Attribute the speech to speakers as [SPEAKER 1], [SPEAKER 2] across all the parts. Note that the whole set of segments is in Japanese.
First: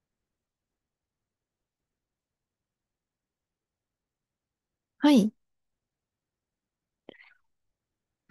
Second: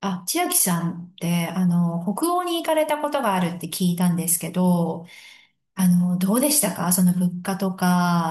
[SPEAKER 1] あ、千秋さんって、あの、北欧に行かれたことがあるって聞いたんですけど、
[SPEAKER 2] はい。
[SPEAKER 1] あの、どうでしたか？その物価と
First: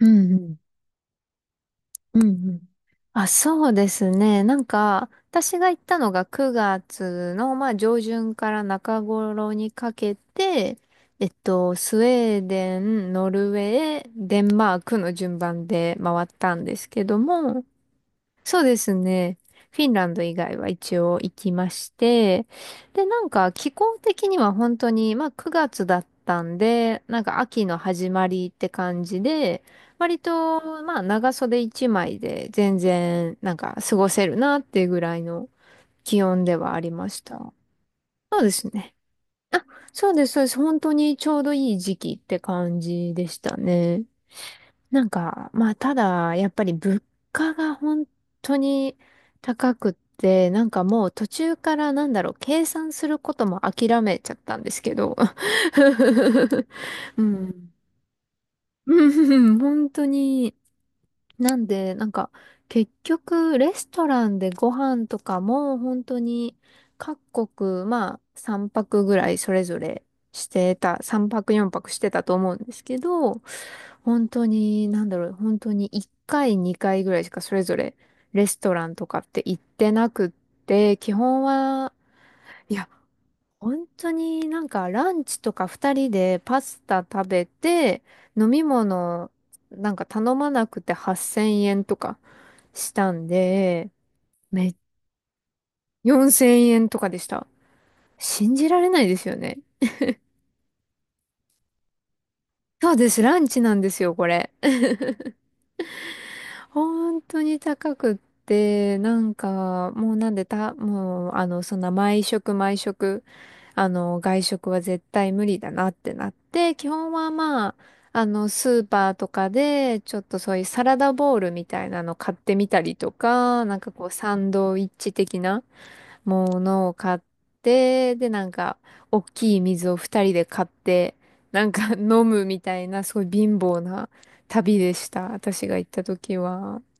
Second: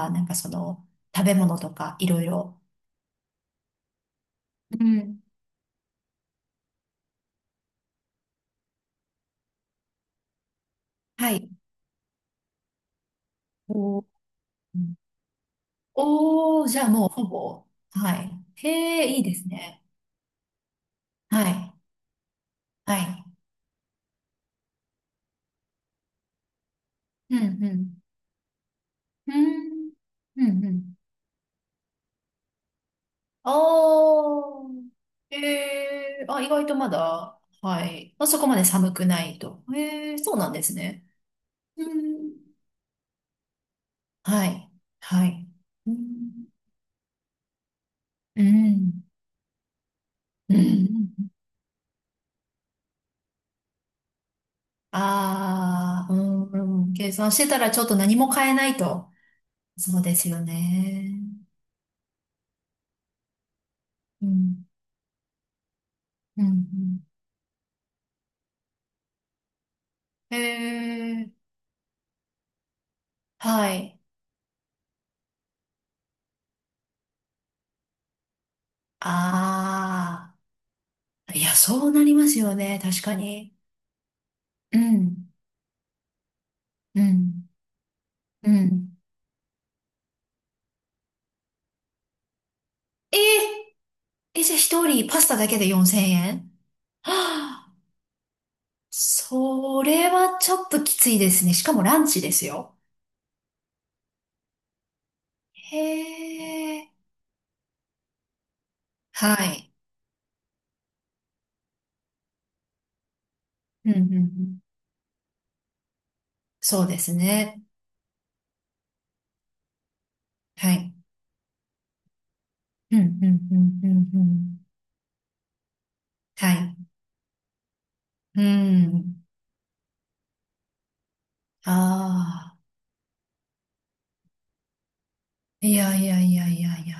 [SPEAKER 2] う
[SPEAKER 1] なん
[SPEAKER 2] ん
[SPEAKER 1] か
[SPEAKER 2] う
[SPEAKER 1] そ
[SPEAKER 2] ん。
[SPEAKER 1] の、食べ物とか、い
[SPEAKER 2] うん
[SPEAKER 1] ろい
[SPEAKER 2] う
[SPEAKER 1] ろ。
[SPEAKER 2] ん。あ、そうですね。なん
[SPEAKER 1] う
[SPEAKER 2] か、
[SPEAKER 1] ん。
[SPEAKER 2] 私が行ったのが9月の、まあ、上旬から中頃にかけて、
[SPEAKER 1] はい。
[SPEAKER 2] スウェーデン、ノルウ
[SPEAKER 1] お
[SPEAKER 2] ェ
[SPEAKER 1] ー、
[SPEAKER 2] ー、デンマ
[SPEAKER 1] う
[SPEAKER 2] ー
[SPEAKER 1] ん。
[SPEAKER 2] クの順番で回ったん
[SPEAKER 1] おー、
[SPEAKER 2] で
[SPEAKER 1] じゃ
[SPEAKER 2] す
[SPEAKER 1] あ
[SPEAKER 2] け
[SPEAKER 1] もう
[SPEAKER 2] ど
[SPEAKER 1] ほ
[SPEAKER 2] も、
[SPEAKER 1] ぼ。はい。
[SPEAKER 2] そう
[SPEAKER 1] へ
[SPEAKER 2] です
[SPEAKER 1] え、いいで
[SPEAKER 2] ね。
[SPEAKER 1] す
[SPEAKER 2] フ
[SPEAKER 1] ね。
[SPEAKER 2] ィンランド以外は一応行
[SPEAKER 1] は
[SPEAKER 2] きま
[SPEAKER 1] い。
[SPEAKER 2] して、
[SPEAKER 1] は
[SPEAKER 2] で、な
[SPEAKER 1] い。
[SPEAKER 2] んか気候的には本当に、まあ9月だったんで、なん
[SPEAKER 1] うん、
[SPEAKER 2] か秋
[SPEAKER 1] う
[SPEAKER 2] の
[SPEAKER 1] ん。
[SPEAKER 2] 始まりって感じ
[SPEAKER 1] う
[SPEAKER 2] で、
[SPEAKER 1] ん
[SPEAKER 2] 割
[SPEAKER 1] うんう
[SPEAKER 2] と、
[SPEAKER 1] ん。
[SPEAKER 2] まあ長袖一枚で全然、なんか過ごせるなっ
[SPEAKER 1] お
[SPEAKER 2] て
[SPEAKER 1] ー。
[SPEAKER 2] いうぐらい
[SPEAKER 1] へ
[SPEAKER 2] の気
[SPEAKER 1] え、あ、
[SPEAKER 2] 温
[SPEAKER 1] 意
[SPEAKER 2] で
[SPEAKER 1] 外
[SPEAKER 2] は
[SPEAKER 1] と
[SPEAKER 2] あ
[SPEAKER 1] ま
[SPEAKER 2] りまし
[SPEAKER 1] だ、
[SPEAKER 2] た。
[SPEAKER 1] はい。まあ、
[SPEAKER 2] そ
[SPEAKER 1] そ
[SPEAKER 2] う
[SPEAKER 1] こ
[SPEAKER 2] で
[SPEAKER 1] まで
[SPEAKER 2] す
[SPEAKER 1] 寒
[SPEAKER 2] ね。
[SPEAKER 1] くないと。
[SPEAKER 2] あ、そ
[SPEAKER 1] へ
[SPEAKER 2] う
[SPEAKER 1] え、
[SPEAKER 2] で
[SPEAKER 1] そ
[SPEAKER 2] す、
[SPEAKER 1] う
[SPEAKER 2] そうで
[SPEAKER 1] なん
[SPEAKER 2] す。
[SPEAKER 1] です
[SPEAKER 2] 本当
[SPEAKER 1] ね。
[SPEAKER 2] にちょうどいい
[SPEAKER 1] う
[SPEAKER 2] 時期っ
[SPEAKER 1] ん。
[SPEAKER 2] て感じでしたね。
[SPEAKER 1] はい。
[SPEAKER 2] なん
[SPEAKER 1] はい。
[SPEAKER 2] か、まあ、
[SPEAKER 1] う
[SPEAKER 2] ただ、
[SPEAKER 1] ん。
[SPEAKER 2] やっぱり物価が本
[SPEAKER 1] う
[SPEAKER 2] 当に
[SPEAKER 1] ん。
[SPEAKER 2] 高くって、
[SPEAKER 1] う
[SPEAKER 2] なんかもう途
[SPEAKER 1] ん。
[SPEAKER 2] 中からなんだろう、計算することも諦めちゃったんですけど。
[SPEAKER 1] ああ、うん。うん、計
[SPEAKER 2] う
[SPEAKER 1] 算してたら
[SPEAKER 2] ん。
[SPEAKER 1] ちょっと何も変えない と。
[SPEAKER 2] うん、本
[SPEAKER 1] そう
[SPEAKER 2] 当
[SPEAKER 1] ですよ
[SPEAKER 2] に。
[SPEAKER 1] ね。
[SPEAKER 2] なんで、なんか、結局、レストラ
[SPEAKER 1] う
[SPEAKER 2] ンで
[SPEAKER 1] ん。
[SPEAKER 2] ご飯とかも、本当
[SPEAKER 1] うん。う
[SPEAKER 2] に、
[SPEAKER 1] ん。
[SPEAKER 2] 各国、まあ、3泊ぐらいそれぞれ
[SPEAKER 1] へ
[SPEAKER 2] してた、3
[SPEAKER 1] え。
[SPEAKER 2] 泊4泊してたと思うんですけど、
[SPEAKER 1] はい。
[SPEAKER 2] 本当に、なんだろう、本当に1回、2回ぐらいしかそれぞれ、レストランとかって行ってなくっ
[SPEAKER 1] あ
[SPEAKER 2] て、基
[SPEAKER 1] あ。い
[SPEAKER 2] 本
[SPEAKER 1] や、そう
[SPEAKER 2] は、
[SPEAKER 1] なりますよ
[SPEAKER 2] い
[SPEAKER 1] ね。
[SPEAKER 2] や、
[SPEAKER 1] 確かに。
[SPEAKER 2] 本当になん
[SPEAKER 1] う
[SPEAKER 2] かラン
[SPEAKER 1] ん。
[SPEAKER 2] チとか二人でパスタ
[SPEAKER 1] う
[SPEAKER 2] 食べ
[SPEAKER 1] ん。
[SPEAKER 2] て、飲
[SPEAKER 1] う
[SPEAKER 2] み
[SPEAKER 1] ん。
[SPEAKER 2] 物なんか頼まなくて8000円とかした
[SPEAKER 1] え
[SPEAKER 2] んで、
[SPEAKER 1] ー、え、じゃあ
[SPEAKER 2] め、
[SPEAKER 1] 一人パスタだけで4000
[SPEAKER 2] 4000
[SPEAKER 1] 円
[SPEAKER 2] 円とか
[SPEAKER 1] は？
[SPEAKER 2] でした。
[SPEAKER 1] あ、
[SPEAKER 2] 信じられないですよね。
[SPEAKER 1] それはちょっときついですね。しかもランチですよ。
[SPEAKER 2] そうです、ランチなんですよ、これ。
[SPEAKER 1] へえ。
[SPEAKER 2] 本当に高くって、なん
[SPEAKER 1] はい。
[SPEAKER 2] か、もうなんでた、もう、そんな毎食毎食
[SPEAKER 1] うんうんう
[SPEAKER 2] 外
[SPEAKER 1] ん。
[SPEAKER 2] 食は絶対無理だなってなって、
[SPEAKER 1] そう
[SPEAKER 2] 基
[SPEAKER 1] で
[SPEAKER 2] 本
[SPEAKER 1] す
[SPEAKER 2] は
[SPEAKER 1] ね。
[SPEAKER 2] まあ、スーパーとかで、ちょっとそういう
[SPEAKER 1] は
[SPEAKER 2] サ
[SPEAKER 1] い。
[SPEAKER 2] ラダボウルみたいなの買ってみたり
[SPEAKER 1] うんう
[SPEAKER 2] と
[SPEAKER 1] んう
[SPEAKER 2] か、なん
[SPEAKER 1] んう
[SPEAKER 2] かこ
[SPEAKER 1] ん
[SPEAKER 2] う、
[SPEAKER 1] う
[SPEAKER 2] サン
[SPEAKER 1] ん。
[SPEAKER 2] ドイッチ的な
[SPEAKER 1] は
[SPEAKER 2] も
[SPEAKER 1] い。
[SPEAKER 2] のを買って、で、
[SPEAKER 1] う
[SPEAKER 2] なんか、大
[SPEAKER 1] ん。
[SPEAKER 2] きい水を二人で買って、な
[SPEAKER 1] あ
[SPEAKER 2] んか 飲むみ
[SPEAKER 1] あ。
[SPEAKER 2] たいな、すごい貧乏な旅でした。私
[SPEAKER 1] い
[SPEAKER 2] が行っ
[SPEAKER 1] や
[SPEAKER 2] た
[SPEAKER 1] いやい
[SPEAKER 2] 時
[SPEAKER 1] やいや
[SPEAKER 2] は。
[SPEAKER 1] いや。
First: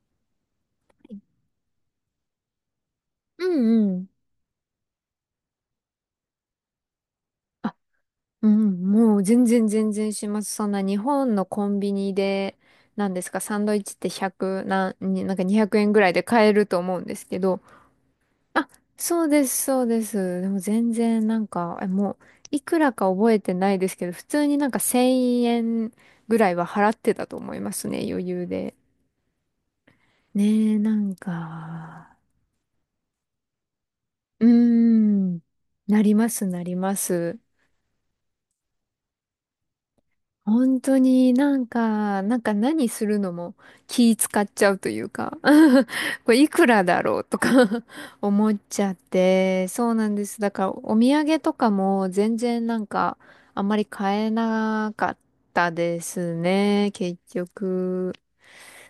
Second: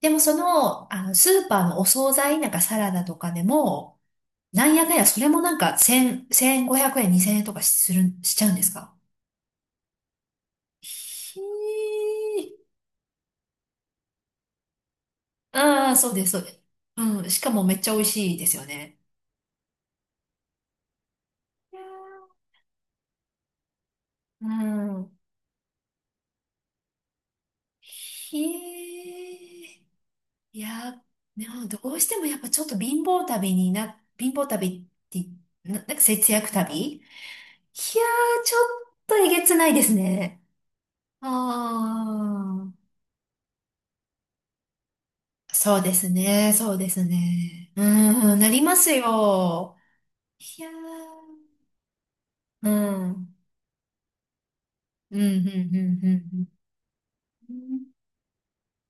[SPEAKER 1] でもその、あの、スーパーのお惣菜、なんかサラダとかで
[SPEAKER 2] うんう
[SPEAKER 1] も、
[SPEAKER 2] ん。
[SPEAKER 1] なんやかんや、それもなんか1000、1500円、2000円とかする、しち
[SPEAKER 2] う
[SPEAKER 1] ゃうんです
[SPEAKER 2] ん、
[SPEAKER 1] か？
[SPEAKER 2] もう全然全然します。そんな日本
[SPEAKER 1] ひ
[SPEAKER 2] のコンビニで、
[SPEAKER 1] ー。
[SPEAKER 2] なんですか、サンドイッチって100、なんか200
[SPEAKER 1] あ
[SPEAKER 2] 円
[SPEAKER 1] あ、
[SPEAKER 2] ぐら
[SPEAKER 1] そ
[SPEAKER 2] い
[SPEAKER 1] う
[SPEAKER 2] で
[SPEAKER 1] です、そう
[SPEAKER 2] 買
[SPEAKER 1] で
[SPEAKER 2] え
[SPEAKER 1] す。
[SPEAKER 2] ると思うんで
[SPEAKER 1] う
[SPEAKER 2] す
[SPEAKER 1] ん。
[SPEAKER 2] け
[SPEAKER 1] しか
[SPEAKER 2] ど、
[SPEAKER 1] もめっちゃ美味しいですよ
[SPEAKER 2] あ、
[SPEAKER 1] ね。
[SPEAKER 2] そうです、そうです。でも全然なんか、もう、いくらか覚えてないですけど、普通
[SPEAKER 1] う
[SPEAKER 2] になんか
[SPEAKER 1] ん。
[SPEAKER 2] 1000円ぐらいは払ってたと思いますね、余
[SPEAKER 1] へ
[SPEAKER 2] 裕で。
[SPEAKER 1] え、い
[SPEAKER 2] ねえ、な
[SPEAKER 1] や、
[SPEAKER 2] ん
[SPEAKER 1] でもどうし
[SPEAKER 2] か、
[SPEAKER 1] てもやっぱちょっと貧
[SPEAKER 2] う
[SPEAKER 1] 乏
[SPEAKER 2] ー
[SPEAKER 1] 旅って、
[SPEAKER 2] ん、
[SPEAKER 1] なんか
[SPEAKER 2] なりま
[SPEAKER 1] 節
[SPEAKER 2] す、
[SPEAKER 1] 約
[SPEAKER 2] なりま
[SPEAKER 1] 旅、いや
[SPEAKER 2] す。
[SPEAKER 1] ー、ちょっとえげつないですね。
[SPEAKER 2] 本当
[SPEAKER 1] あ
[SPEAKER 2] になんか
[SPEAKER 1] あ、
[SPEAKER 2] 何するのも気使っちゃうというか
[SPEAKER 1] そうです
[SPEAKER 2] これい
[SPEAKER 1] ね、
[SPEAKER 2] く
[SPEAKER 1] そう
[SPEAKER 2] ら
[SPEAKER 1] で
[SPEAKER 2] だ
[SPEAKER 1] す
[SPEAKER 2] ろうとか
[SPEAKER 1] ね。う ーん、な
[SPEAKER 2] 思っ
[SPEAKER 1] りま
[SPEAKER 2] ち
[SPEAKER 1] す
[SPEAKER 2] ゃって、
[SPEAKER 1] よ。
[SPEAKER 2] そうなんです。だ
[SPEAKER 1] い
[SPEAKER 2] か
[SPEAKER 1] や
[SPEAKER 2] ら
[SPEAKER 1] ー、
[SPEAKER 2] お土産とかも全然
[SPEAKER 1] う
[SPEAKER 2] なん
[SPEAKER 1] ん、う
[SPEAKER 2] か
[SPEAKER 1] ん、
[SPEAKER 2] あんまり買えなか
[SPEAKER 1] う
[SPEAKER 2] っ
[SPEAKER 1] ん、うん、
[SPEAKER 2] たで
[SPEAKER 1] う
[SPEAKER 2] す
[SPEAKER 1] ん。
[SPEAKER 2] ね、結
[SPEAKER 1] うん。
[SPEAKER 2] 局。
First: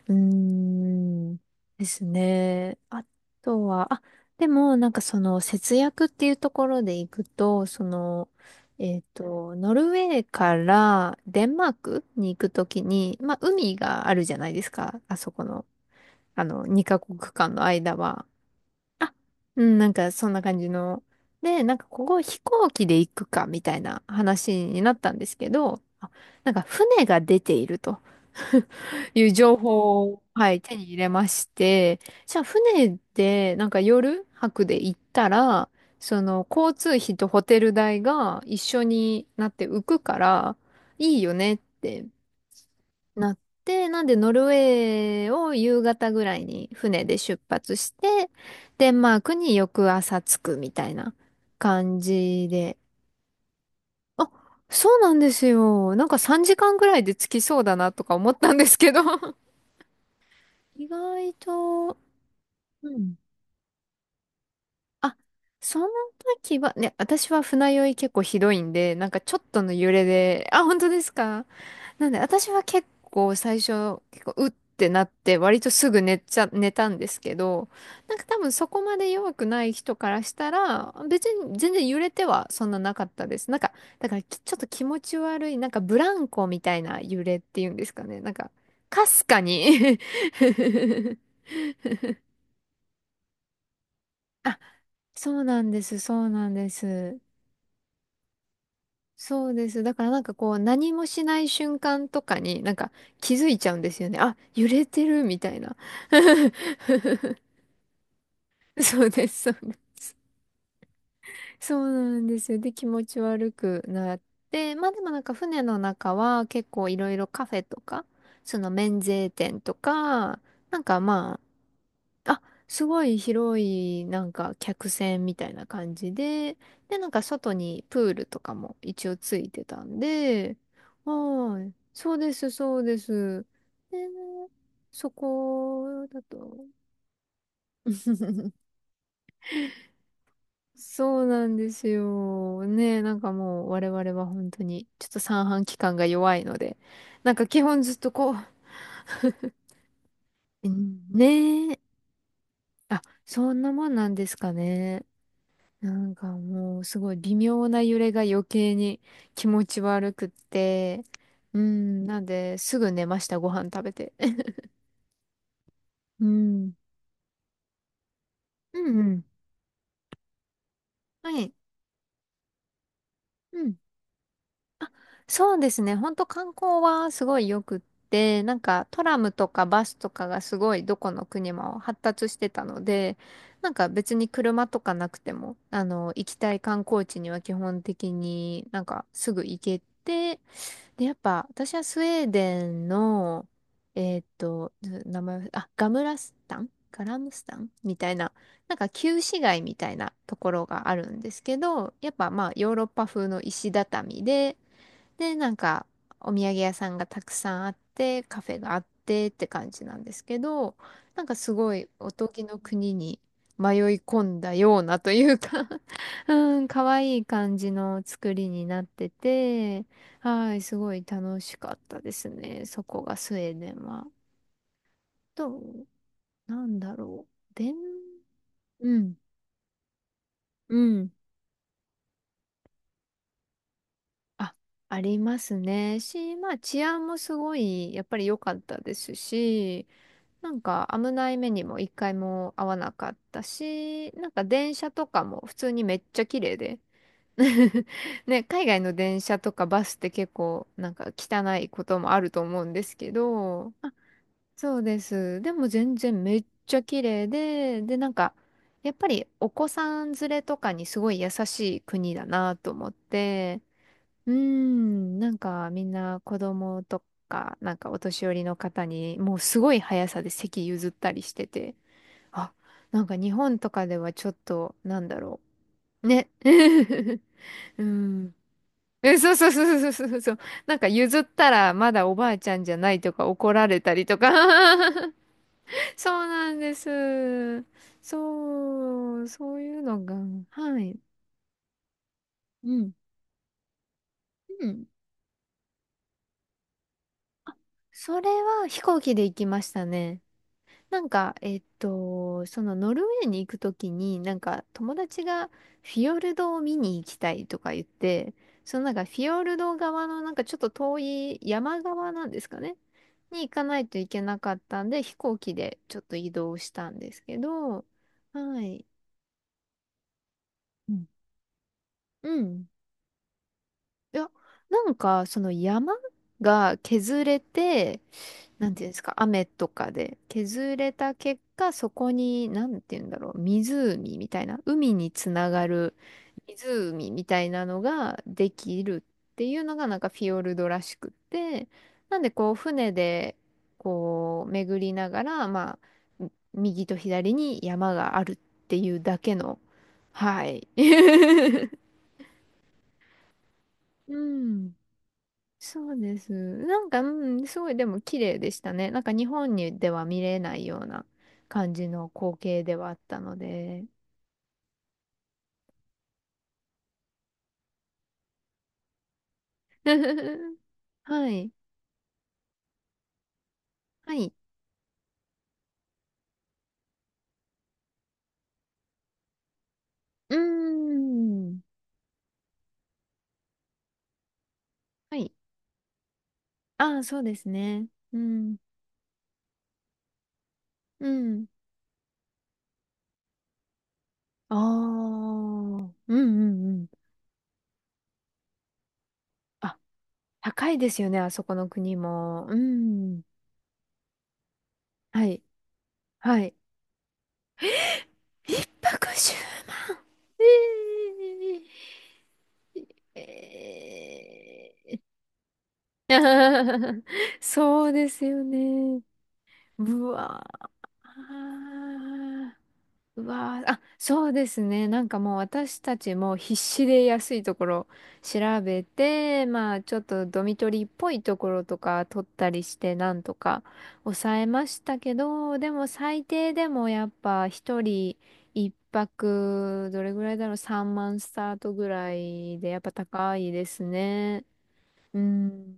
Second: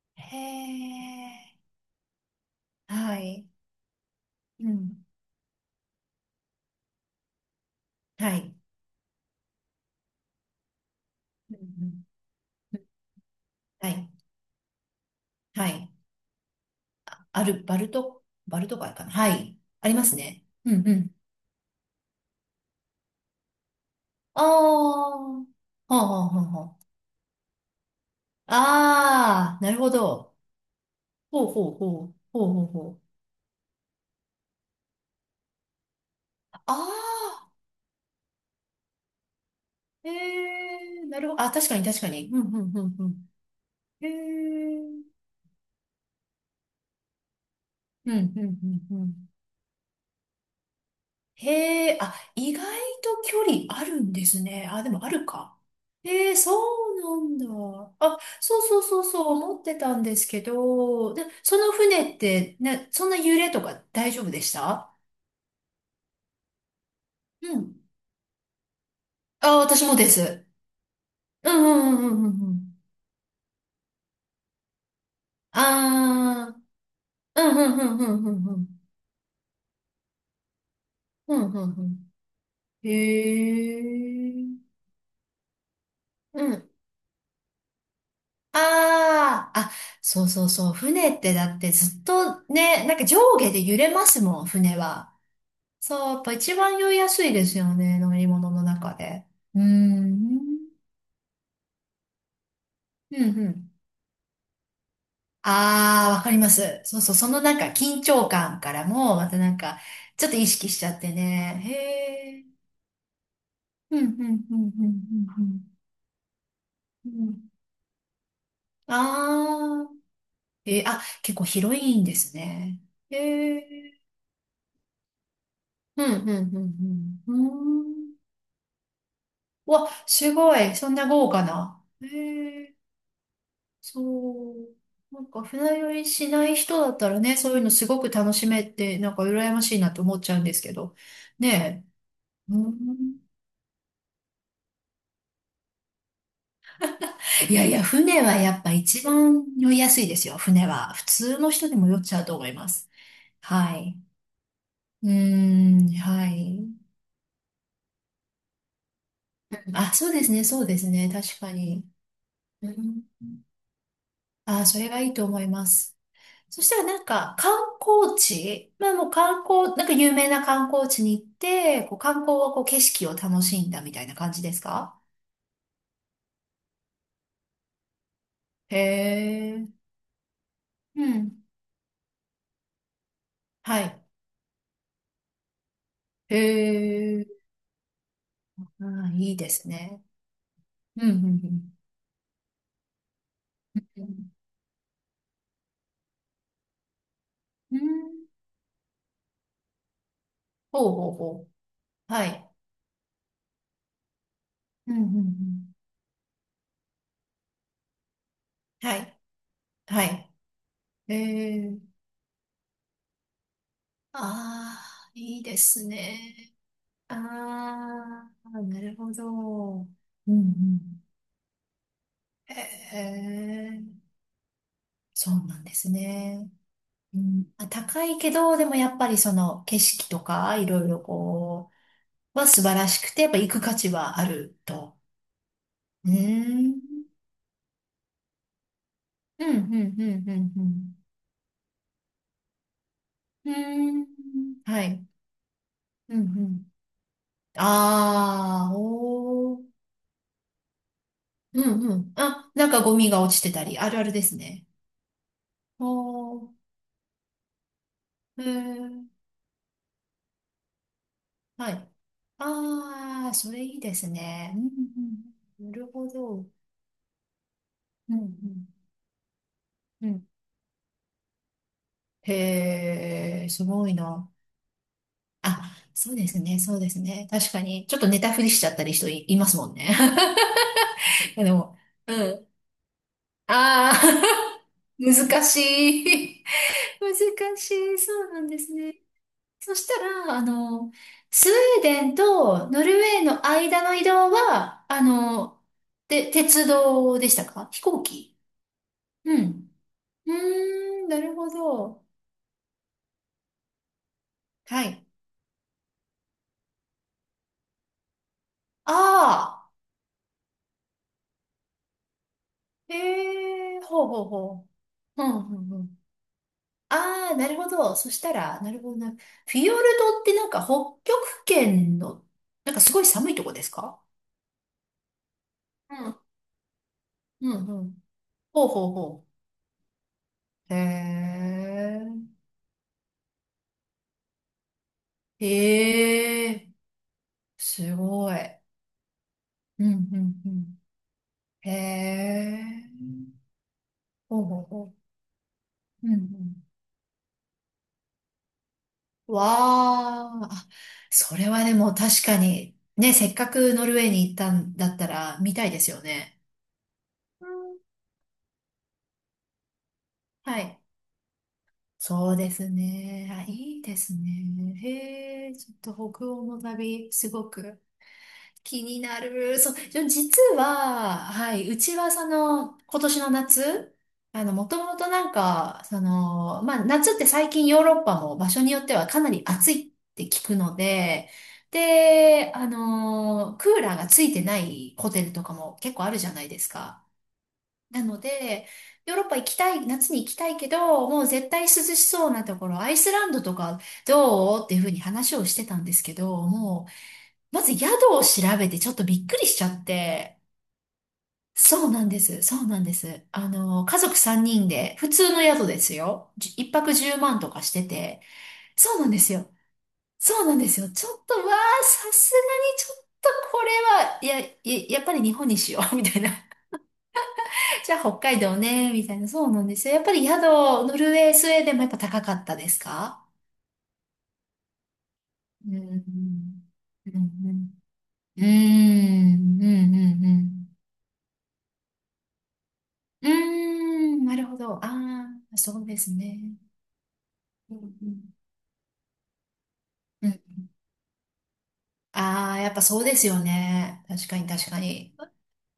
[SPEAKER 2] うー
[SPEAKER 1] へ
[SPEAKER 2] ん。
[SPEAKER 1] え、
[SPEAKER 2] ですね。
[SPEAKER 1] は
[SPEAKER 2] あ
[SPEAKER 1] い、
[SPEAKER 2] とは、あ、で
[SPEAKER 1] う
[SPEAKER 2] も、なんか
[SPEAKER 1] ん、
[SPEAKER 2] その節約っていうところでいくと、その、
[SPEAKER 1] はい、
[SPEAKER 2] ノルウェーからデ
[SPEAKER 1] う
[SPEAKER 2] ン
[SPEAKER 1] ん、
[SPEAKER 2] マー
[SPEAKER 1] うん、
[SPEAKER 2] クに行くときに、まあ、海
[SPEAKER 1] は
[SPEAKER 2] が
[SPEAKER 1] い、
[SPEAKER 2] あるじゃないですか。あそこの、
[SPEAKER 1] はい。
[SPEAKER 2] あの、2カ国
[SPEAKER 1] あ
[SPEAKER 2] 間の
[SPEAKER 1] る、バル
[SPEAKER 2] 間
[SPEAKER 1] ト、
[SPEAKER 2] は。
[SPEAKER 1] バルト海かな。
[SPEAKER 2] あ、
[SPEAKER 1] はい。
[SPEAKER 2] うん、な
[SPEAKER 1] あ
[SPEAKER 2] ん
[SPEAKER 1] りま
[SPEAKER 2] か
[SPEAKER 1] す
[SPEAKER 2] そんな
[SPEAKER 1] ね。
[SPEAKER 2] 感じ
[SPEAKER 1] うんう
[SPEAKER 2] の。
[SPEAKER 1] ん。
[SPEAKER 2] で、なんかここ飛行機で行くかみたいな
[SPEAKER 1] あ
[SPEAKER 2] 話になったん
[SPEAKER 1] あ、
[SPEAKER 2] です
[SPEAKER 1] は
[SPEAKER 2] けど、
[SPEAKER 1] あはあはあ
[SPEAKER 2] なんか
[SPEAKER 1] は
[SPEAKER 2] 船が出ていると。
[SPEAKER 1] あ。
[SPEAKER 2] いう情
[SPEAKER 1] ああ、なるほ
[SPEAKER 2] 報を、
[SPEAKER 1] ど。
[SPEAKER 2] はい、手に入れま
[SPEAKER 1] ほう
[SPEAKER 2] し
[SPEAKER 1] ほう
[SPEAKER 2] て、
[SPEAKER 1] ほう。
[SPEAKER 2] じゃあ
[SPEAKER 1] ほうほうほ
[SPEAKER 2] 船
[SPEAKER 1] う。
[SPEAKER 2] で、なんか夜泊で行ったら、その
[SPEAKER 1] あ
[SPEAKER 2] 交通費とホ
[SPEAKER 1] あ、
[SPEAKER 2] テル代が一緒になって浮く
[SPEAKER 1] え
[SPEAKER 2] から、
[SPEAKER 1] えー、
[SPEAKER 2] い
[SPEAKER 1] な
[SPEAKER 2] い
[SPEAKER 1] る
[SPEAKER 2] よ
[SPEAKER 1] ほど。あ、
[SPEAKER 2] ねっ
[SPEAKER 1] 確かに確
[SPEAKER 2] て
[SPEAKER 1] かに。うんうんうんうん。
[SPEAKER 2] なって、なん
[SPEAKER 1] ええ
[SPEAKER 2] でノルウ
[SPEAKER 1] ー。
[SPEAKER 2] ェーを夕方ぐらいに船で出発し
[SPEAKER 1] う
[SPEAKER 2] て、
[SPEAKER 1] んうん
[SPEAKER 2] デ
[SPEAKER 1] う
[SPEAKER 2] ン
[SPEAKER 1] んう
[SPEAKER 2] マー
[SPEAKER 1] ん。
[SPEAKER 2] クに翌朝着くみたいな
[SPEAKER 1] へ
[SPEAKER 2] 感
[SPEAKER 1] え、あ、
[SPEAKER 2] じ
[SPEAKER 1] 意外
[SPEAKER 2] で。
[SPEAKER 1] と距離あるんで
[SPEAKER 2] あ、
[SPEAKER 1] すね。あ、
[SPEAKER 2] そ
[SPEAKER 1] で
[SPEAKER 2] う
[SPEAKER 1] もあ
[SPEAKER 2] なん
[SPEAKER 1] る
[SPEAKER 2] です
[SPEAKER 1] か。
[SPEAKER 2] よ。なんか
[SPEAKER 1] へえ、
[SPEAKER 2] 3
[SPEAKER 1] そ
[SPEAKER 2] 時間ぐら
[SPEAKER 1] う
[SPEAKER 2] いで
[SPEAKER 1] な
[SPEAKER 2] 着
[SPEAKER 1] ん
[SPEAKER 2] き
[SPEAKER 1] だ。
[SPEAKER 2] そうだなとか
[SPEAKER 1] あ、
[SPEAKER 2] 思ったん
[SPEAKER 1] そう
[SPEAKER 2] です
[SPEAKER 1] そう
[SPEAKER 2] けど
[SPEAKER 1] そうそう、思ってたんですけ
[SPEAKER 2] 意
[SPEAKER 1] ど、で、
[SPEAKER 2] 外
[SPEAKER 1] その
[SPEAKER 2] と、
[SPEAKER 1] 船って、ね、
[SPEAKER 2] う
[SPEAKER 1] そんな
[SPEAKER 2] ん。
[SPEAKER 1] 揺れとか大丈夫でした？
[SPEAKER 2] あ、その時は、ね、私は
[SPEAKER 1] う
[SPEAKER 2] 船
[SPEAKER 1] ん。
[SPEAKER 2] 酔い結構ひどいんで、なんかちょっ
[SPEAKER 1] あ、
[SPEAKER 2] との
[SPEAKER 1] 私
[SPEAKER 2] 揺
[SPEAKER 1] も
[SPEAKER 2] れ
[SPEAKER 1] です。
[SPEAKER 2] で、あ、本当ですか？
[SPEAKER 1] うんうん
[SPEAKER 2] な
[SPEAKER 1] う
[SPEAKER 2] んで
[SPEAKER 1] んうんう
[SPEAKER 2] 私
[SPEAKER 1] んう
[SPEAKER 2] は
[SPEAKER 1] ん。
[SPEAKER 2] 結構最初、結構うってなって、割とすぐ寝ちゃ、
[SPEAKER 1] あ
[SPEAKER 2] 寝たんですけ
[SPEAKER 1] ー、うん
[SPEAKER 2] ど、
[SPEAKER 1] うんうんう
[SPEAKER 2] なんか
[SPEAKER 1] んう
[SPEAKER 2] 多
[SPEAKER 1] ん
[SPEAKER 2] 分
[SPEAKER 1] う
[SPEAKER 2] そこ
[SPEAKER 1] ん。
[SPEAKER 2] まで弱くない人からしたら、別
[SPEAKER 1] うん
[SPEAKER 2] に
[SPEAKER 1] う
[SPEAKER 2] 全
[SPEAKER 1] んう
[SPEAKER 2] 然揺れ
[SPEAKER 1] ん。
[SPEAKER 2] てはそんななかったです。なんか、だから
[SPEAKER 1] へ
[SPEAKER 2] ちょっと
[SPEAKER 1] え。
[SPEAKER 2] 気持ち悪い、なんかブランコ
[SPEAKER 1] う
[SPEAKER 2] み
[SPEAKER 1] ん。
[SPEAKER 2] たいな揺れっていうんですかね。なんか、かすか
[SPEAKER 1] ああ、あ、
[SPEAKER 2] に
[SPEAKER 1] そうそうそう。船 ってだってずっとね、なんか上下で揺れますもん、
[SPEAKER 2] あ、
[SPEAKER 1] 船は。
[SPEAKER 2] そうなんです、
[SPEAKER 1] そう、やっ
[SPEAKER 2] そう
[SPEAKER 1] ぱ
[SPEAKER 2] なん
[SPEAKER 1] 一
[SPEAKER 2] で
[SPEAKER 1] 番酔いや
[SPEAKER 2] す。
[SPEAKER 1] すいですよね、乗り物の中で。
[SPEAKER 2] そう
[SPEAKER 1] うー
[SPEAKER 2] です。だからなんかこう
[SPEAKER 1] ん。
[SPEAKER 2] 何もしない瞬間とかになんか
[SPEAKER 1] う
[SPEAKER 2] 気
[SPEAKER 1] ん
[SPEAKER 2] づ
[SPEAKER 1] う
[SPEAKER 2] いち
[SPEAKER 1] ん。
[SPEAKER 2] ゃうんですよね。あ、揺れてるみたいな。
[SPEAKER 1] ああ、わかります。そうそう、そのなん か緊張感から
[SPEAKER 2] そう
[SPEAKER 1] も、
[SPEAKER 2] で
[SPEAKER 1] また
[SPEAKER 2] す、そ
[SPEAKER 1] な
[SPEAKER 2] う
[SPEAKER 1] ん
[SPEAKER 2] です。
[SPEAKER 1] か、ちょっと意識しちゃってね。へ
[SPEAKER 2] そうなんで
[SPEAKER 1] え。
[SPEAKER 2] すよ。で、気持ち悪く
[SPEAKER 1] うんう
[SPEAKER 2] なっ
[SPEAKER 1] んうん
[SPEAKER 2] て、
[SPEAKER 1] う
[SPEAKER 2] まあでもなん
[SPEAKER 1] ん
[SPEAKER 2] か
[SPEAKER 1] うん
[SPEAKER 2] 船の中は結構い
[SPEAKER 1] う
[SPEAKER 2] ろい
[SPEAKER 1] ん。
[SPEAKER 2] ろ
[SPEAKER 1] う
[SPEAKER 2] カ
[SPEAKER 1] ん。
[SPEAKER 2] フェとか、その免税店と
[SPEAKER 1] ああ、
[SPEAKER 2] か、な
[SPEAKER 1] えー、
[SPEAKER 2] んか
[SPEAKER 1] あ、結
[SPEAKER 2] ま
[SPEAKER 1] 構広いんで
[SPEAKER 2] あ、
[SPEAKER 1] す
[SPEAKER 2] あ、
[SPEAKER 1] ね。
[SPEAKER 2] すごい
[SPEAKER 1] へ
[SPEAKER 2] 広
[SPEAKER 1] え。
[SPEAKER 2] いなんか客船みたいな感
[SPEAKER 1] う
[SPEAKER 2] じ
[SPEAKER 1] んうんう
[SPEAKER 2] で、で、なんか
[SPEAKER 1] んう
[SPEAKER 2] 外
[SPEAKER 1] ん。
[SPEAKER 2] にプ
[SPEAKER 1] うー
[SPEAKER 2] ー
[SPEAKER 1] ん。
[SPEAKER 2] ルとかも一応ついてた
[SPEAKER 1] わ、
[SPEAKER 2] ん
[SPEAKER 1] す
[SPEAKER 2] で、
[SPEAKER 1] ごい。そんな豪華
[SPEAKER 2] はい、
[SPEAKER 1] な。へ
[SPEAKER 2] そうです、
[SPEAKER 1] え、
[SPEAKER 2] そうです。で、
[SPEAKER 1] そう。
[SPEAKER 2] そ
[SPEAKER 1] なんか船酔
[SPEAKER 2] こ
[SPEAKER 1] い
[SPEAKER 2] だ
[SPEAKER 1] しない
[SPEAKER 2] と
[SPEAKER 1] 人だったらね、そういうのすごく 楽しめて、なんか羨ましいなと思っちゃうんですけど。
[SPEAKER 2] そうなんで
[SPEAKER 1] ね
[SPEAKER 2] す
[SPEAKER 1] え。
[SPEAKER 2] よ。
[SPEAKER 1] う
[SPEAKER 2] ねえ、なん
[SPEAKER 1] ん。
[SPEAKER 2] かもう我々は本当にちょっと三半規管が弱いので、なんか
[SPEAKER 1] い
[SPEAKER 2] 基
[SPEAKER 1] やい
[SPEAKER 2] 本
[SPEAKER 1] や、
[SPEAKER 2] ずっと
[SPEAKER 1] 船は
[SPEAKER 2] こ
[SPEAKER 1] やっぱ一番酔いやすいですよ、船
[SPEAKER 2] う、
[SPEAKER 1] は。普通の人
[SPEAKER 2] ね
[SPEAKER 1] で
[SPEAKER 2] え、
[SPEAKER 1] も酔っちゃうと思います。
[SPEAKER 2] あ、そんな
[SPEAKER 1] は
[SPEAKER 2] もん
[SPEAKER 1] い。
[SPEAKER 2] なんですかね。
[SPEAKER 1] うーん、
[SPEAKER 2] なん
[SPEAKER 1] は
[SPEAKER 2] か
[SPEAKER 1] い。
[SPEAKER 2] もうすごい微妙な揺れが余計に気持ち
[SPEAKER 1] あ、そう
[SPEAKER 2] 悪
[SPEAKER 1] で
[SPEAKER 2] くっ
[SPEAKER 1] すね、そうです
[SPEAKER 2] て、
[SPEAKER 1] ね、確か
[SPEAKER 2] う
[SPEAKER 1] に。
[SPEAKER 2] ん、なんで
[SPEAKER 1] う
[SPEAKER 2] すぐ
[SPEAKER 1] ん、
[SPEAKER 2] 寝ました、ご飯食べて。
[SPEAKER 1] あ、それがいいと思います。
[SPEAKER 2] う
[SPEAKER 1] そし
[SPEAKER 2] ん、
[SPEAKER 1] たらなんか観光地、
[SPEAKER 2] う
[SPEAKER 1] まあ
[SPEAKER 2] ん、う
[SPEAKER 1] もう
[SPEAKER 2] ん。
[SPEAKER 1] 観光、なんか有名な観光地に行っ
[SPEAKER 2] はい。
[SPEAKER 1] て、こう観光はこう景色を楽し
[SPEAKER 2] う
[SPEAKER 1] ん
[SPEAKER 2] ん、
[SPEAKER 1] だみたいな感じですか？
[SPEAKER 2] そうですね。ほんと観光はすごいよくって、なん
[SPEAKER 1] へ
[SPEAKER 2] かトラムとか
[SPEAKER 1] え、
[SPEAKER 2] バスとかがすごいど
[SPEAKER 1] う
[SPEAKER 2] この
[SPEAKER 1] ん、
[SPEAKER 2] 国も発達してたので、なん
[SPEAKER 1] は
[SPEAKER 2] か
[SPEAKER 1] い。
[SPEAKER 2] 別に車とかなくても、あの、行き
[SPEAKER 1] へ
[SPEAKER 2] たい観光地には
[SPEAKER 1] え、
[SPEAKER 2] 基本的になん
[SPEAKER 1] あ
[SPEAKER 2] か
[SPEAKER 1] あ、
[SPEAKER 2] す
[SPEAKER 1] いい
[SPEAKER 2] ぐ
[SPEAKER 1] で
[SPEAKER 2] 行
[SPEAKER 1] す
[SPEAKER 2] け
[SPEAKER 1] ね。
[SPEAKER 2] て、で、
[SPEAKER 1] うん、
[SPEAKER 2] やっ
[SPEAKER 1] う
[SPEAKER 2] ぱ私
[SPEAKER 1] ん、
[SPEAKER 2] はスウェーデンの、
[SPEAKER 1] う
[SPEAKER 2] えーっ
[SPEAKER 1] ん。
[SPEAKER 2] と、名前、あ、ガムラスタンガラムスタン
[SPEAKER 1] う
[SPEAKER 2] みたい
[SPEAKER 1] ん、
[SPEAKER 2] な、なんか旧市街みたいなところが
[SPEAKER 1] ほう
[SPEAKER 2] ある
[SPEAKER 1] ほう
[SPEAKER 2] んです
[SPEAKER 1] ほ
[SPEAKER 2] けど、や
[SPEAKER 1] う。
[SPEAKER 2] っ
[SPEAKER 1] は
[SPEAKER 2] ぱま
[SPEAKER 1] い。
[SPEAKER 2] あヨーロッパ風の石畳で、
[SPEAKER 1] うん、うん、う
[SPEAKER 2] で、なん
[SPEAKER 1] ん。
[SPEAKER 2] か、お土産屋さんがたくさんあって、カフェがあっ
[SPEAKER 1] はい、
[SPEAKER 2] てって感じなん
[SPEAKER 1] は
[SPEAKER 2] です
[SPEAKER 1] い。
[SPEAKER 2] けど、
[SPEAKER 1] へ
[SPEAKER 2] なんかすご
[SPEAKER 1] え、
[SPEAKER 2] いおとぎの国に迷い込んだような
[SPEAKER 1] ああ、
[SPEAKER 2] という
[SPEAKER 1] いいで
[SPEAKER 2] か
[SPEAKER 1] す ね。
[SPEAKER 2] うん、可
[SPEAKER 1] あ
[SPEAKER 2] 愛い感じの作り
[SPEAKER 1] あ、
[SPEAKER 2] に
[SPEAKER 1] な
[SPEAKER 2] なっ
[SPEAKER 1] る
[SPEAKER 2] て
[SPEAKER 1] ほど。う
[SPEAKER 2] て、
[SPEAKER 1] ん、う
[SPEAKER 2] はい、すご
[SPEAKER 1] ん。
[SPEAKER 2] い楽しかったです
[SPEAKER 1] へ
[SPEAKER 2] ね。そこがスウェーデンは。
[SPEAKER 1] え。そうな
[SPEAKER 2] と、
[SPEAKER 1] んですね。
[SPEAKER 2] なんだ
[SPEAKER 1] う
[SPEAKER 2] ろ
[SPEAKER 1] ん、
[SPEAKER 2] う。
[SPEAKER 1] まあ、高いけど、でもや
[SPEAKER 2] う
[SPEAKER 1] っぱ
[SPEAKER 2] ん、
[SPEAKER 1] りその景色とかい
[SPEAKER 2] う
[SPEAKER 1] ろいろ
[SPEAKER 2] ん。
[SPEAKER 1] は素晴らしくて、やっぱ行く価値はあ
[SPEAKER 2] あ、
[SPEAKER 1] ると。
[SPEAKER 2] ありますね。
[SPEAKER 1] うー
[SPEAKER 2] まあ治安
[SPEAKER 1] ん。
[SPEAKER 2] もすごい、やっぱり良かったです
[SPEAKER 1] うん、うん、
[SPEAKER 2] し、
[SPEAKER 1] うん、
[SPEAKER 2] なん
[SPEAKER 1] う
[SPEAKER 2] か
[SPEAKER 1] ん、
[SPEAKER 2] 危ない目にも一回も遭わなかった
[SPEAKER 1] うん。うー
[SPEAKER 2] し、なんか
[SPEAKER 1] ん。
[SPEAKER 2] 電
[SPEAKER 1] は
[SPEAKER 2] 車と
[SPEAKER 1] い。
[SPEAKER 2] かも普通にめっ
[SPEAKER 1] う
[SPEAKER 2] ち
[SPEAKER 1] ん、う
[SPEAKER 2] ゃ綺麗
[SPEAKER 1] ん。
[SPEAKER 2] で。ね、海
[SPEAKER 1] ああ、
[SPEAKER 2] 外の電車と
[SPEAKER 1] お
[SPEAKER 2] か
[SPEAKER 1] ー。
[SPEAKER 2] バスって結構なんか汚
[SPEAKER 1] う
[SPEAKER 2] いこ
[SPEAKER 1] ん、う
[SPEAKER 2] とも
[SPEAKER 1] ん。
[SPEAKER 2] あると
[SPEAKER 1] あ、
[SPEAKER 2] 思う
[SPEAKER 1] なん
[SPEAKER 2] んで
[SPEAKER 1] かゴ
[SPEAKER 2] す
[SPEAKER 1] ミ
[SPEAKER 2] け
[SPEAKER 1] が落ちてた
[SPEAKER 2] ど、
[SPEAKER 1] り、あるあるですね。
[SPEAKER 2] そうです。でも全然めっ
[SPEAKER 1] おー。
[SPEAKER 2] ちゃ綺麗で、でなんか
[SPEAKER 1] え
[SPEAKER 2] やっ
[SPEAKER 1] ー、
[SPEAKER 2] ぱりお子さん連れとかにすごい優
[SPEAKER 1] はい。
[SPEAKER 2] しい国だなと思っ
[SPEAKER 1] ああ、そ
[SPEAKER 2] て、
[SPEAKER 1] れいいです
[SPEAKER 2] うー
[SPEAKER 1] ね。う
[SPEAKER 2] ん、な
[SPEAKER 1] ん、
[SPEAKER 2] ん
[SPEAKER 1] う
[SPEAKER 2] か
[SPEAKER 1] ん。な
[SPEAKER 2] み
[SPEAKER 1] る
[SPEAKER 2] ん
[SPEAKER 1] ほ
[SPEAKER 2] な子
[SPEAKER 1] ど。
[SPEAKER 2] 供とか、なんかお
[SPEAKER 1] うん、う
[SPEAKER 2] 年寄りの
[SPEAKER 1] ん。
[SPEAKER 2] 方に、もうすごい速
[SPEAKER 1] う
[SPEAKER 2] さ
[SPEAKER 1] ん。
[SPEAKER 2] で席譲ったりしてて、あ、なんか日
[SPEAKER 1] へえ、
[SPEAKER 2] 本
[SPEAKER 1] す
[SPEAKER 2] と
[SPEAKER 1] ご
[SPEAKER 2] か
[SPEAKER 1] い
[SPEAKER 2] ではち
[SPEAKER 1] な。
[SPEAKER 2] ょっと、なんだろ
[SPEAKER 1] あ、
[SPEAKER 2] う。
[SPEAKER 1] そうで
[SPEAKER 2] ね。
[SPEAKER 1] すね、そうです ね。確か
[SPEAKER 2] う
[SPEAKER 1] に、ちょっと寝た
[SPEAKER 2] ん。
[SPEAKER 1] ふりしちゃったり
[SPEAKER 2] え、そう
[SPEAKER 1] いま
[SPEAKER 2] そう
[SPEAKER 1] す
[SPEAKER 2] そ
[SPEAKER 1] もん
[SPEAKER 2] うそう
[SPEAKER 1] ね。
[SPEAKER 2] そうそうそう。なんか譲っ た
[SPEAKER 1] で
[SPEAKER 2] ら
[SPEAKER 1] も、
[SPEAKER 2] まだ
[SPEAKER 1] う
[SPEAKER 2] おばあ
[SPEAKER 1] ん。
[SPEAKER 2] ちゃんじゃないとか怒られ
[SPEAKER 1] あ
[SPEAKER 2] たりとか。
[SPEAKER 1] あ、難し
[SPEAKER 2] そう
[SPEAKER 1] い。
[SPEAKER 2] なんで
[SPEAKER 1] 難
[SPEAKER 2] す。
[SPEAKER 1] しい。そうなんですね。
[SPEAKER 2] そう、そう
[SPEAKER 1] そ
[SPEAKER 2] いう
[SPEAKER 1] した
[SPEAKER 2] のが、
[SPEAKER 1] ら、あ
[SPEAKER 2] は
[SPEAKER 1] の、
[SPEAKER 2] い。
[SPEAKER 1] スウェーデンと
[SPEAKER 2] う
[SPEAKER 1] ノ
[SPEAKER 2] ん。
[SPEAKER 1] ルウェーの間の移動
[SPEAKER 2] う
[SPEAKER 1] は、
[SPEAKER 2] ん。
[SPEAKER 1] あの、で、鉄道でしたか飛行
[SPEAKER 2] それ
[SPEAKER 1] 機？
[SPEAKER 2] は飛行機で行
[SPEAKER 1] う
[SPEAKER 2] きま
[SPEAKER 1] ん。
[SPEAKER 2] したね。
[SPEAKER 1] う
[SPEAKER 2] な
[SPEAKER 1] ーん、
[SPEAKER 2] ん
[SPEAKER 1] なる
[SPEAKER 2] か、
[SPEAKER 1] ほど。
[SPEAKER 2] そのノルウェーに行くときに、なんか
[SPEAKER 1] は
[SPEAKER 2] 友
[SPEAKER 1] い。
[SPEAKER 2] 達がフィヨルドを見に行きたいとか言って、そのなんかフィヨル
[SPEAKER 1] あ
[SPEAKER 2] ド側のなんかちょっと遠い山側なんですかね、
[SPEAKER 1] あ、
[SPEAKER 2] に行か
[SPEAKER 1] え
[SPEAKER 2] な
[SPEAKER 1] え、
[SPEAKER 2] いと
[SPEAKER 1] ほう
[SPEAKER 2] いけ
[SPEAKER 1] ほう
[SPEAKER 2] なかっ
[SPEAKER 1] ほ
[SPEAKER 2] たんで、飛
[SPEAKER 1] う。う
[SPEAKER 2] 行
[SPEAKER 1] ん
[SPEAKER 2] 機
[SPEAKER 1] うんう
[SPEAKER 2] でちょっ
[SPEAKER 1] ん。
[SPEAKER 2] と移動したんです
[SPEAKER 1] ああ、
[SPEAKER 2] け
[SPEAKER 1] なるほ
[SPEAKER 2] ど、
[SPEAKER 1] ど。そしたら、
[SPEAKER 2] は
[SPEAKER 1] なる
[SPEAKER 2] い。
[SPEAKER 1] ほどな。フィヨルドってなんか
[SPEAKER 2] う
[SPEAKER 1] 北
[SPEAKER 2] ん
[SPEAKER 1] 極圏の、
[SPEAKER 2] うん。
[SPEAKER 1] なんかすごい寒いとこですか？
[SPEAKER 2] いや、なんか、その山
[SPEAKER 1] うん、
[SPEAKER 2] が削れ
[SPEAKER 1] うん、う
[SPEAKER 2] て、
[SPEAKER 1] ん。ほう
[SPEAKER 2] なんてい
[SPEAKER 1] ほ
[SPEAKER 2] うん
[SPEAKER 1] う
[SPEAKER 2] ですか、
[SPEAKER 1] ほ
[SPEAKER 2] 雨とかで
[SPEAKER 1] う。
[SPEAKER 2] 削
[SPEAKER 1] へ
[SPEAKER 2] れた結果、そこ
[SPEAKER 1] え。
[SPEAKER 2] に、なんていうんだろう、湖みたいな、海につながる
[SPEAKER 1] へえ。
[SPEAKER 2] 湖みたいなの
[SPEAKER 1] す
[SPEAKER 2] が
[SPEAKER 1] ごい。
[SPEAKER 2] できるっていうの
[SPEAKER 1] う
[SPEAKER 2] が、
[SPEAKER 1] ん、
[SPEAKER 2] なんか
[SPEAKER 1] う
[SPEAKER 2] フィヨ
[SPEAKER 1] ん、う
[SPEAKER 2] ルド
[SPEAKER 1] ん。
[SPEAKER 2] らしくって、
[SPEAKER 1] へ
[SPEAKER 2] なんでこう、船
[SPEAKER 1] え。
[SPEAKER 2] で、
[SPEAKER 1] ほ
[SPEAKER 2] こ
[SPEAKER 1] う
[SPEAKER 2] う、
[SPEAKER 1] ほう
[SPEAKER 2] 巡り
[SPEAKER 1] ほ
[SPEAKER 2] ながら、ま
[SPEAKER 1] う。うん、う
[SPEAKER 2] あ、
[SPEAKER 1] ん。
[SPEAKER 2] 右と左に山があるっていうだけの、
[SPEAKER 1] わ
[SPEAKER 2] は
[SPEAKER 1] ーあ。
[SPEAKER 2] い。
[SPEAKER 1] それはで も確かに、ね、せっかくノルウェー
[SPEAKER 2] う
[SPEAKER 1] に行った
[SPEAKER 2] ん。
[SPEAKER 1] んだったら見たいです
[SPEAKER 2] そう
[SPEAKER 1] よ
[SPEAKER 2] です。
[SPEAKER 1] ね。
[SPEAKER 2] なんか、うん、
[SPEAKER 1] う
[SPEAKER 2] すごい
[SPEAKER 1] ん。
[SPEAKER 2] でも綺麗でしたね。なんか日本にでは見れな
[SPEAKER 1] は
[SPEAKER 2] い
[SPEAKER 1] い。
[SPEAKER 2] ような感じの
[SPEAKER 1] そ
[SPEAKER 2] 光
[SPEAKER 1] うで
[SPEAKER 2] 景
[SPEAKER 1] す
[SPEAKER 2] ではあった
[SPEAKER 1] ね。
[SPEAKER 2] の
[SPEAKER 1] あ、いい
[SPEAKER 2] で。
[SPEAKER 1] ですね。へえ、ちょっと北欧の旅、すごく気になる。そう、じゃ実 は、
[SPEAKER 2] はい。
[SPEAKER 1] はい、うちはその、今年の夏、
[SPEAKER 2] はい。
[SPEAKER 1] あの、もともとなんか、その、まあ、夏って最近ヨーロッパも場所によってはかなり暑いって
[SPEAKER 2] うー
[SPEAKER 1] 聞くので、
[SPEAKER 2] ん。
[SPEAKER 1] で、あの、クーラーがついてないホ
[SPEAKER 2] は
[SPEAKER 1] テ
[SPEAKER 2] い。
[SPEAKER 1] ルとかも結構あるじゃないです
[SPEAKER 2] ああ、
[SPEAKER 1] か。
[SPEAKER 2] そうですね。
[SPEAKER 1] な
[SPEAKER 2] う
[SPEAKER 1] の
[SPEAKER 2] ん。
[SPEAKER 1] で、ヨーロッパ行きたい、夏に行きたいけ
[SPEAKER 2] う
[SPEAKER 1] ど、もう
[SPEAKER 2] ん。
[SPEAKER 1] 絶対涼しそうなところ、アイスランドとか
[SPEAKER 2] ああ。
[SPEAKER 1] どうっていうふうに話をしてた
[SPEAKER 2] う
[SPEAKER 1] んで
[SPEAKER 2] ん
[SPEAKER 1] す
[SPEAKER 2] う
[SPEAKER 1] けど、
[SPEAKER 2] んう
[SPEAKER 1] も
[SPEAKER 2] ん。
[SPEAKER 1] う、まず宿を調べてちょっとびっくりしちゃ
[SPEAKER 2] あ、
[SPEAKER 1] って、
[SPEAKER 2] 高いですよね、あそこの
[SPEAKER 1] そう
[SPEAKER 2] 国
[SPEAKER 1] なんです、
[SPEAKER 2] も。う
[SPEAKER 1] そうなんで
[SPEAKER 2] ん。
[SPEAKER 1] す。あの、家族3人で、普
[SPEAKER 2] は
[SPEAKER 1] 通の
[SPEAKER 2] い。
[SPEAKER 1] 宿ですよ。
[SPEAKER 2] はい。
[SPEAKER 1] 1泊10万とかしてて、そうなんです
[SPEAKER 2] 110
[SPEAKER 1] よ。
[SPEAKER 2] 万。
[SPEAKER 1] そうなんですよ。ちょっと、わあ、さすがにちょっ
[SPEAKER 2] えー
[SPEAKER 1] とこれは、いや、
[SPEAKER 2] え
[SPEAKER 1] い
[SPEAKER 2] ー
[SPEAKER 1] ややっぱり日本にしよう、みたいな。
[SPEAKER 2] そう
[SPEAKER 1] じゃあ
[SPEAKER 2] で
[SPEAKER 1] 北
[SPEAKER 2] す
[SPEAKER 1] 海
[SPEAKER 2] よ
[SPEAKER 1] 道ね、
[SPEAKER 2] ね。
[SPEAKER 1] みたいな。そうなんですよ。や
[SPEAKER 2] う
[SPEAKER 1] っぱり宿、
[SPEAKER 2] わ
[SPEAKER 1] ノルウェー、スウェーデンもやっぱ高かっ
[SPEAKER 2] ー。
[SPEAKER 1] たですか？
[SPEAKER 2] うわー。あ、そうですね。なんかもう
[SPEAKER 1] う
[SPEAKER 2] 私たちも必
[SPEAKER 1] ん。
[SPEAKER 2] 死で
[SPEAKER 1] う
[SPEAKER 2] 安いとこ
[SPEAKER 1] ん。
[SPEAKER 2] ろ
[SPEAKER 1] うん。う
[SPEAKER 2] 調べて、
[SPEAKER 1] ん。
[SPEAKER 2] まあちょっ
[SPEAKER 1] うん。
[SPEAKER 2] と
[SPEAKER 1] う
[SPEAKER 2] ドミト
[SPEAKER 1] ん。
[SPEAKER 2] リーっぽいところとか取ったりしてなん
[SPEAKER 1] う
[SPEAKER 2] とか
[SPEAKER 1] んうん、
[SPEAKER 2] 抑
[SPEAKER 1] な
[SPEAKER 2] え
[SPEAKER 1] るほ
[SPEAKER 2] ま
[SPEAKER 1] ど。
[SPEAKER 2] し
[SPEAKER 1] あ
[SPEAKER 2] たけ
[SPEAKER 1] あ、
[SPEAKER 2] ど、で
[SPEAKER 1] そ
[SPEAKER 2] も
[SPEAKER 1] うです
[SPEAKER 2] 最
[SPEAKER 1] ね。
[SPEAKER 2] 低でもやっぱ
[SPEAKER 1] う
[SPEAKER 2] 一
[SPEAKER 1] んうん
[SPEAKER 2] 人一泊どれぐ
[SPEAKER 1] う
[SPEAKER 2] らい
[SPEAKER 1] ん。
[SPEAKER 2] だろう、3万スタートぐら
[SPEAKER 1] あ
[SPEAKER 2] い
[SPEAKER 1] あ、
[SPEAKER 2] で
[SPEAKER 1] やっ
[SPEAKER 2] やっ
[SPEAKER 1] ぱ
[SPEAKER 2] ぱ
[SPEAKER 1] そうです
[SPEAKER 2] 高
[SPEAKER 1] よ
[SPEAKER 2] いです
[SPEAKER 1] ね。確か
[SPEAKER 2] ね。
[SPEAKER 1] に確かに。
[SPEAKER 2] うん。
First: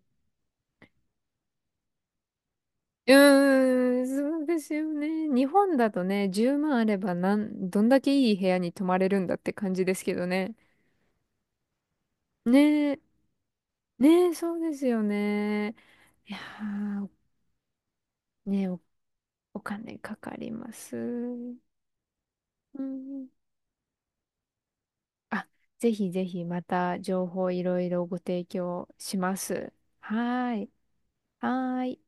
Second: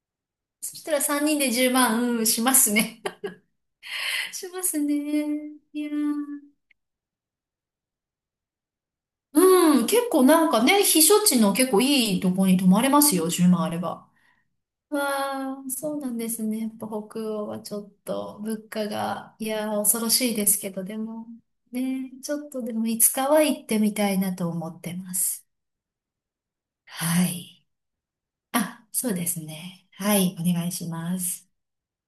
[SPEAKER 1] そしたら3人で10万、うん、しますね。
[SPEAKER 2] うーん、そう
[SPEAKER 1] し
[SPEAKER 2] で
[SPEAKER 1] ま
[SPEAKER 2] す
[SPEAKER 1] す
[SPEAKER 2] よ
[SPEAKER 1] ね。
[SPEAKER 2] ね。日本
[SPEAKER 1] い
[SPEAKER 2] だ
[SPEAKER 1] や
[SPEAKER 2] とね、
[SPEAKER 1] ー、
[SPEAKER 2] 10万あればどんだけいい部屋に泊まれるんだって感
[SPEAKER 1] う
[SPEAKER 2] じ
[SPEAKER 1] ん、
[SPEAKER 2] です
[SPEAKER 1] 結
[SPEAKER 2] け
[SPEAKER 1] 構
[SPEAKER 2] ど
[SPEAKER 1] なん
[SPEAKER 2] ね。
[SPEAKER 1] かね、避暑地の結構いいとこに泊まれ
[SPEAKER 2] ねえ、
[SPEAKER 1] ますよ、10万あれば。
[SPEAKER 2] ねえ、そうですよ
[SPEAKER 1] わあ、
[SPEAKER 2] ね。
[SPEAKER 1] そうなんで
[SPEAKER 2] いや
[SPEAKER 1] すね。やっぱ
[SPEAKER 2] ー、
[SPEAKER 1] 北欧はちょっと物
[SPEAKER 2] ねえ、お、
[SPEAKER 1] 価が、い
[SPEAKER 2] お
[SPEAKER 1] やー、
[SPEAKER 2] 金
[SPEAKER 1] 恐ろ
[SPEAKER 2] か
[SPEAKER 1] し
[SPEAKER 2] か
[SPEAKER 1] いで
[SPEAKER 2] り
[SPEAKER 1] す
[SPEAKER 2] ま
[SPEAKER 1] けど、
[SPEAKER 2] す。
[SPEAKER 1] でも、
[SPEAKER 2] う
[SPEAKER 1] ね、ちょっとでもいつ
[SPEAKER 2] ん。
[SPEAKER 1] かは行ってみたいなと思ってます。
[SPEAKER 2] あ、ぜひぜひまた
[SPEAKER 1] は
[SPEAKER 2] 情報い
[SPEAKER 1] い。
[SPEAKER 2] ろいろご提
[SPEAKER 1] あ、
[SPEAKER 2] 供
[SPEAKER 1] そう
[SPEAKER 2] し
[SPEAKER 1] で
[SPEAKER 2] ま
[SPEAKER 1] す
[SPEAKER 2] す。
[SPEAKER 1] ね。
[SPEAKER 2] は
[SPEAKER 1] はい、お
[SPEAKER 2] ー
[SPEAKER 1] 願
[SPEAKER 2] い。
[SPEAKER 1] いします。
[SPEAKER 2] はーい。